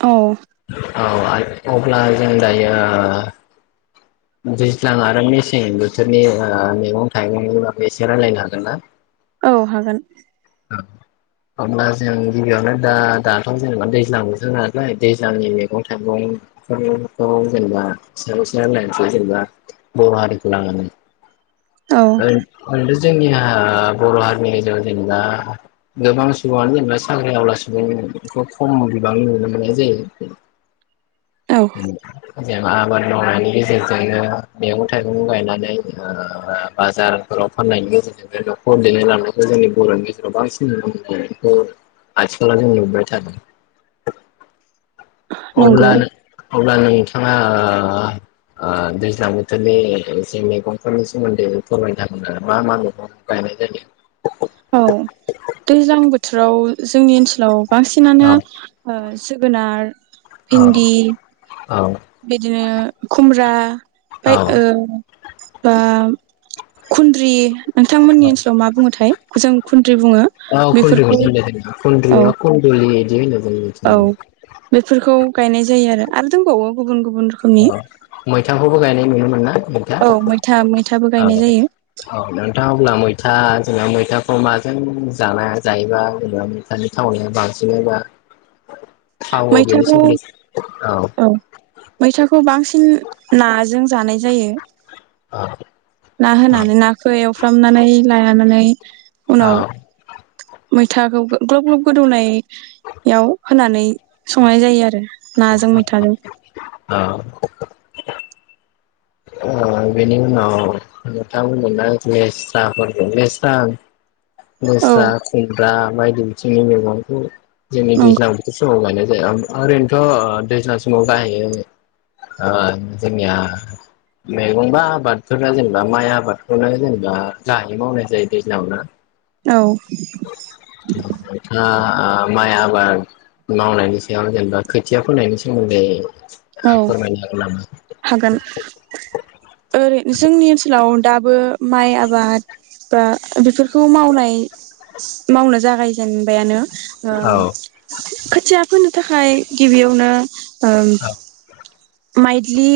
औ। औ अब्ला जों दायो दैज्लां आरो मेसें बोथोरनि ओ मैगं थाइगंनि बागै एसे रायज्लायनो हागोन ना? औ हागोन। अब्ला जों गिबियावनो दा दाथ' जेनेबा दैज्लां बोथोर नालाय दैज्लांनि मैगं थाइगंफोरखौ जेनेबा सोंसैलाय जेनबा बर हारिखौ लानानै औ [unintelligible] जोंनिआ बर' हारिनि गेजेराव जेनेबा गोबां सुबङानो जेनेबा साख्रि आवला सुबुंखौ खम बिबांनि नुनो मोननाय जायो। औ [unintelligible] जेन आबाद मावनायनि गेजेरजोंनो मैगं थाइगं गायनानै ओ बाजारफोराव फाननायनि गेजेरजों बे न'खर दैदेन लांनायखौ जोंनि बर'नि गेजेराव बांसिन नुनो मोननायखौ आथिखलााव जों नुबाय थादों। अब्ला नंगौ नों अब्ला नों थाङा आ आ दैज्लां बोथोरनि एसे मैगंफोरनि सोमोन्दै फोरमायना होदो मा मा मैगं गायनाय जायो? औ दैज्लां बोथोराव जोंनि ओनसोलाव बांसिनानो ओ जोगोनार औ भिन्दि औ। बिदिनो खुमब्रा औ बाय ओ बा खुन्द्रि नोंथांमोननि ओनसोलाव मा बुङोथाय जों खुन औ खुन्द्रिखौनो होनो औ खुन्द्रिना खुन्दलि बिदि औ होनो [inaudible] बेफोरखौ गायनाय जायो आरो आरो दंबावो गुबुन गुबुन रोखोमनि औ मैथाखौबो गायनाय नुनो मोनो। ना [inaudible] मैथा औ मैथा मैथाबो गायनाय जायो औ औ नोंथाङा अब्ला मैथा [inaudible] जोंना मैथाखौ माजों जानाया जायोबा जेनेबा मैथानि थावनिया बांसिनोबा थावो औ बेनि मैथाखौ सोमोन्दै औ मैथाखौ बांसिन नाजों जानाय जायो। औ ना होनानै नाखौ एवफ्रामनानै लानानै उनाव औ मैथाखौ ग्लब ग्लब गोदौनायाव होनानै संनाय जायो आरो नाजों मैथाजों औ औ बेनि उनाव नोंथांमोना लेस्राफोरखौ लेस्रा औ लेस्रा खुमब्रा बायदि बिथिंनि [inaudible] जोंनि नंगौ दैज्लां बोथोर समाव गा ओरैनोथ' दैज्लां समाव गाहायै ओ जोंनिया मैगंबा आबादफोरा जेनेबा माइ आबादखौनो जेनेबा गाहायै मावनाय जायो दैज्लाङावनो औ [inaudible] ओ ओ माइ आबाद मावनायनि सायाव जेनेबा खोथिया फोनायनि सोमोन्दै ओ [inaudible] फोरमायनो सानदोंमोन आं थागोन ओरै जोंनि ओनसोलाव दाबो माइ आबाद बा बेफोरखौ मावनाय मावनो जागायजेनबायानो ओ औ खोथिया फोनो थाखाय गिबियावनो ओ औ माइदिलि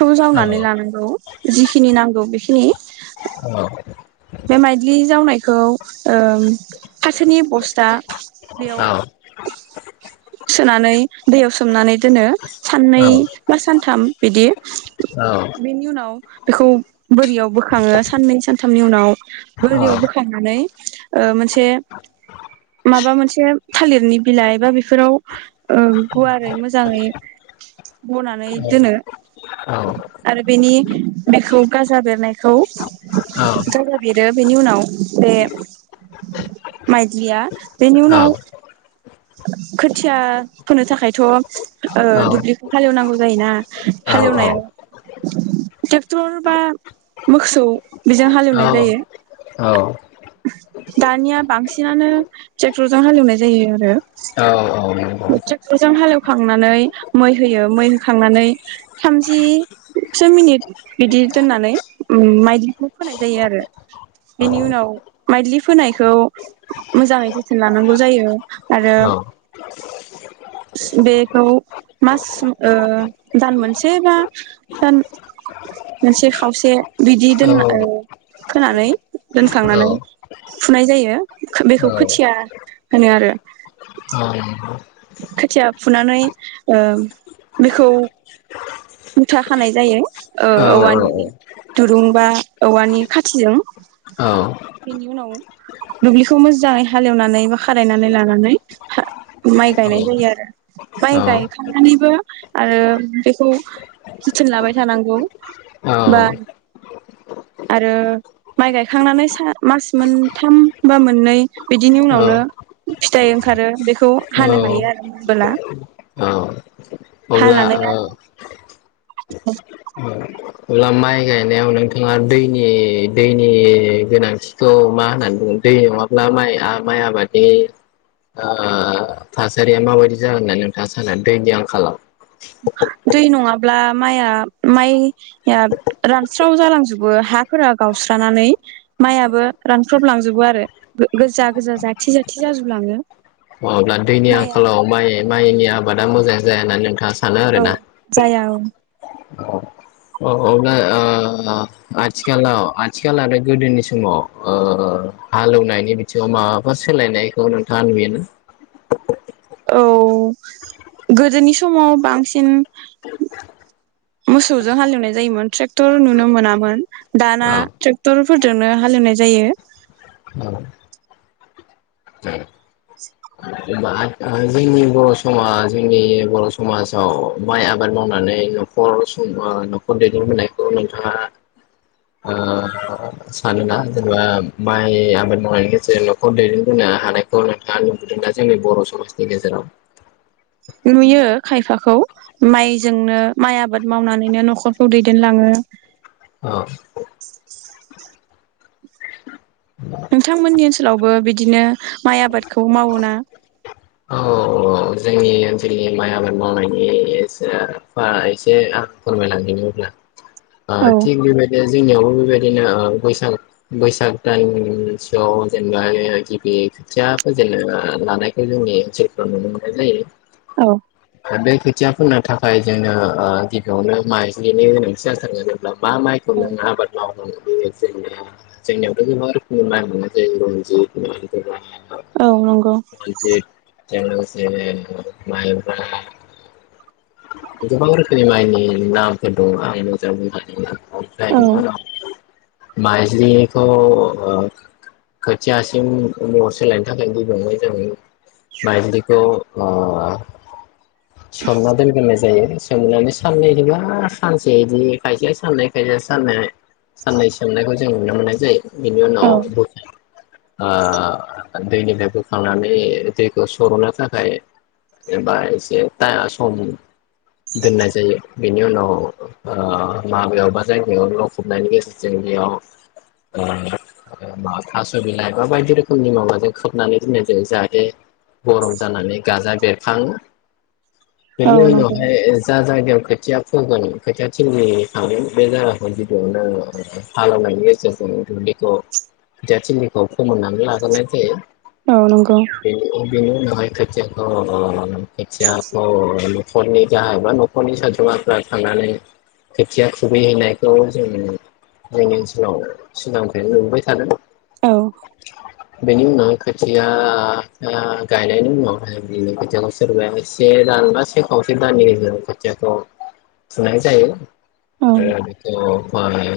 खौ जावनानै औ लानांगौ। जिखिनि नांगौ बेखिनि औ बे माइदलि जावनायख खौ ओम फाथोनि बस्था बेयाव औ सोनानै बे दैयाव सोमनानै दोनो साननै बा सानथाम बेदि औ बेनि उनाव बेखौ बोरियाव बोखाङो साननै सानथामनि उनाव बोरियाव बोखांनानै ओ मोनसे माबा मोनसे थालिरनि बिलाइ बा बिफ फोराव ओं गुवारै मोजाङै बनानै दोनो आरो बेनि बेखौ गाजा बेरनायखौ गाजा बेरो बेनि उनाव बे माइदलिया बेनि उनाव खोथिया फोनो थाखायथ' ओ दुब्लिखौ हालेवनांगौ जायोना हालेवनायाव थेक्टर बा मोखसौ बेजों हालेवनाय जायो औ औ दानिया बांसिनानोे थेक थरजों हालेवनाय जायो आरो औ औ थेक्टरजों हालेवखांनानै मै होयो मै होखांनानै थामजिसो मिनिट बिदि दोननानै उम माइदलिखौ फोनाय जायो आरो बेनि उनाव माइदलि फोनायखौ मोजाङै जोथोन लानांगौ जायो औ स बेखौ माससोम ओ दान मोनसे बा दान मोनसे खावसे बिदि औ दोनना ओ खोनानै दोनखांनानै फुनाय जायो बेखौ औ औ खोथिया होनो आरो खोथिया फुनानै ओ बेखौ मुथा खानाय जायो ओ औवानि दुरुं बा औवानि खाथिजों बेनि उनाव दुब्लिखौ मोदजाङै हालेवनानै बा खारायनानै लानानै हा माइ गायनाय जायो आरो माइ गायखांनानैबो आरो बेखौ जोथोन लाबाय थानांगौ बा औ आरो माइ गायखांनानै सा मास मोनथाम बा मोननै बिदिनि उनावनो औ फिथाइ ओंखारो बेखौ हानो हायो आरो [unintelligible] बोला औ अब्ला ओ [unintelligible] अब्ला माइ गायनायाव नोंथाङा दैनि दैनि गोनांथिखौ मा होननानै बुंङो दै नङाब्ला माइया माइ आबादनि ओ थासारिया माबायदि जागोन होनना नै नोंथाङा सानो दैनि आंखालाव दै नङाब्ला माइआ माइया रानस्राव जालांजोबो हाफोरा गावस्रानानै माइयाबो रानस्रबलांजोबो आरो गो गोजा गोजा जाथि जाथि जाजोबलाङो। अ अब्ला दैनि माइआ आंखालाव माइ माइनि आबाद दा मोजां जाया होना नोंथाङा सा सानो आरो औ ना जाया औ औ अब्ला ओ आथिखालाव आथिखाल आरो गोदोनि समाव ओ हालेवनायनि बिथिङाव माबाफोर सोलायनायखौ नोंथाङा नुयोना? औ गोदोनि समाव बांसिन मोसौजों हालेवनाय जायोमोन ट्रेक्टर नुनो मोनामोन दाना औ ट्रेक्टरफोरजोंनो हालेवनाय जायो औ [unintelligible] जोंनि बर' समाज जोंनि बर' समाजाव माइ आबाद मावनानै न'खर ओ न'खर दैदेनबोनायखौ नोंथाङा ओ सानोना जेनेबा माइ आबाद मावनायनि गेजेरजों न'खर दैदेनबोनो हानायखौ नोंथाङा नुबोदोंना? जोंनि बर' समाजनि गेजेराव नुयो खायफाखौ माइजोंनो माइ आबाद मावनानैनो न'खरखौ दैदेनलाङो। औ नोंथांमोननि ओनसोलावबो बिदिनो माइ आबादखौ मावो ना? औ जोंनि ओनसोलनि माइ आबाद मावनायनि एसे बा एसे आं फोरमायलांनि अब्ला ओ औ थिग बेबायदि जोंनियाव बेबायदिनो ओ बैसाग बैसाग दानसोआव जेनेबा गिबि खोथिया फोजेननो लानायखौ जोंनि ओनसोलफ्राव नुनो मोनो। जायो। औ। दा बे खोथिया फोननो थाखाय जोंनो ओ गिबियावनो माइज्लिनि गोनांथि जाथारो जोबब्ला मा मायखौ नों आबाद मावनो बेसेन नाङा। जोंनावथ' गोबां रोखोमनि म [unintelligible] औ नंगौ। [unintelligible] माइब्रा गोबां रोखोमनि माइनि नामफोर दङ आं मोजां औ बुंजोबनो [unintelligible] माइजलिखौ ओ खोथियासिम महर सोलायनो थाखाय गिबियावनो जों माइज्लि खौ ओ सोमना दोनग्रोनाय जायो। सोमनानै साननैबा सानसे बिदि खायसे साननै खायसे सान साननै सोमनायखौ जों नुनो मोननाय जायो। बिनि उनाव औ ब [inaudible] ओ दैनिफ्राय बोखांनानै दैखौ सर'नो थाखाय एबा एसे सम दोननाय जायो बेनि उनाव ओ माबायाव बा जायगायाव लखबनायनि गेजेरजों बेयाव ओ मा थास' बिलाइ एबा बायदि रोखोमनि माबाजों खोबनानै दोननाय जायो जाहाथे गरम जानानै गाजा बेरखाङो। औ बेनि नंगौ उनावहाय जा जायगायाव खोथिया फुगोन खोथिया थलि थागोन बे जायगाखौ गिबियावनो हालेवनायनि गेजेरजों दुब्लिखौ खोथिया थिलिखौ फोमोननानै लाग्रोनाय जायो। औ नंगौ बेनि बेनि उनावहाय खोथियाखौ खोथियाखौ न'खरनि जा एबा न'खरनि सोद्रोमाफ्रा थांनानै खोथिया खुबैहैनायखौ जों जोंनि ओनसोलाव सिगांनिफ्रायनो मोनबाय थादों। औ। बेनि उनाव खोथियाखो गायनायनि उनाव ओमफ्राय बिनि खोथियाखौ सोरबाया से दान बा से खावसे दाननि गेजेर खोथियाखौ फुनाय जायो औ आरो बेखौ माइ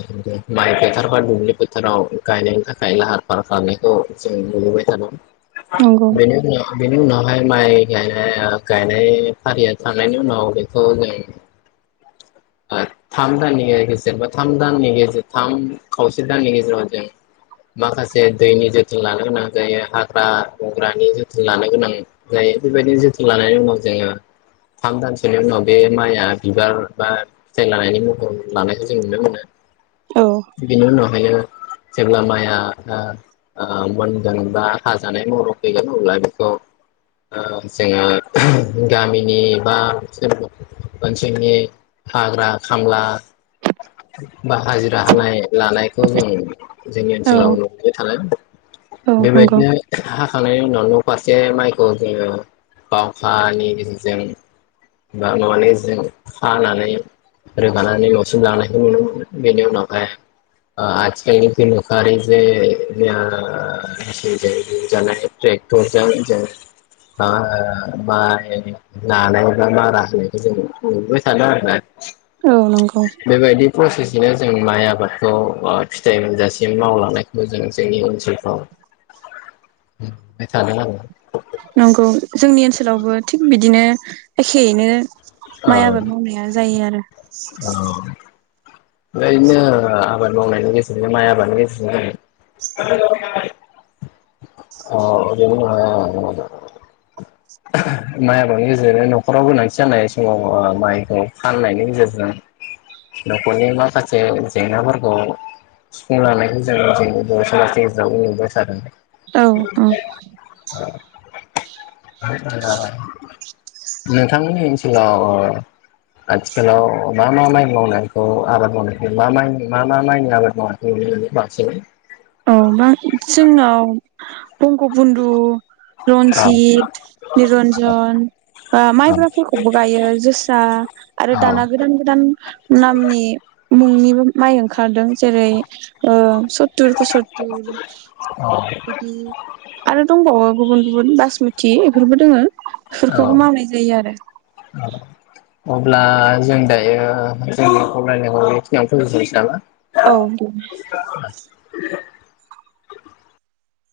माइ फोथार बा दुब्लि फोथाराव गायनायनि थाखाय लाहार फाहार खालामनायखौ जों नुबोबाय थादों। नंगौ बेनि उनाव बेनि उनाव फाय माइ गायनाय ओ गायनाय फारिया थांनायनि उनाव बेखौ जों थाम दाननि गेजेर बा थाम दाननि गेजेर थाम खावसे दाननि गेजेराव जों माखासे दैनि जोथोन लानो गोनां जायो हाग्रा हंग्रानि जोथोन लानो गोनां जायो बेबायदि जोथोन लानायनि उनाव जोङो थाम दानसोनि उनाव बे माइआ बिबार बा फिथाइ लानायनि महर लानायखौ जों नुनो मोनो। औ बिनि उनाव हायो जेब्ला माइआ ओ ओ मोनगोन बा हाजानाय महराव फैगोन अब्ला बेखौ ओ जोङो गामिनि बा [unintelligible] ओनसोलनि हाग्रा खामला बा हाजिरा हानाय। लानायखौ जों जोंनि औ ओनसोलाव नुबाय थादों औ नंगौ बेबायदिनो हाखांनायनि नफारसे माइ खौ जोङो बावखानि गगेजेरजों हानानै रोगानानै न'सिम लांनायखौ नुनो मोनो बेनि उनावहाय ओ आथिखालनि गोनोखोआरि जे ओ मेसिनजों जानाय ट्रेक्टरजों जों ओ माइ नानाय बा मारा होनायखौ जों नुबाय थादो आरोना। औ नंगौ। प्रसेसनो जोंनि माइ आबादखौ ओ फिथाइ मोनजासिम मावलांनायखौ जों जोंनि ओनसोलफ्राव नुबाय थादों आरो। नंगौ जोंनि ओनसोलावबो थिग बिदिनो एखेयैनो माइ औ आबाद मावनाय जायो आरो। औ। ओरैनो ओ आबाद मावनायनि गेजेरजों माइ आबादनि गेजेरजों अ'। माइ आबादनि गेजेरजों न'खराव गोनांथि जानाय समाव माइखौ फाननायनि गेजेरजों न'खरनि माखासे जेंनाफोरखौ सुफुंलानायखौ सुफुंजानायखौ जों जोंनि बर' समाजनि गेजेराव नुबोबाय थादों। औ- औ-। [inaudible] नोंथांनि ओनसोलाव ओ आथिखालाव मा मा माइ मावनायखौ आबाद मावनायखौ मा मा मा माइनि आबाद मावनायखौ नुनो मोनो बांसिनै। औ बा जोंनाव बंग बन्दु, औ रन्जित, निरन्जन बा औ माइब्राफोरखौबो गायो जोसा आरो दाना गोदान गोदान मुंनि माइ ओंखारदों जेरै ओ सतुर पसुतरूर औ बिदि आरो दंबावो गुबुन जन बास स्मुथि बेफोरबो दोङो औ बेफोरखौबो मावनाय जायो आरो अब्ला जों दायो जोंनि फावलायनायखौखिनियावनो फोजोबथ' नोसै नामा? औे।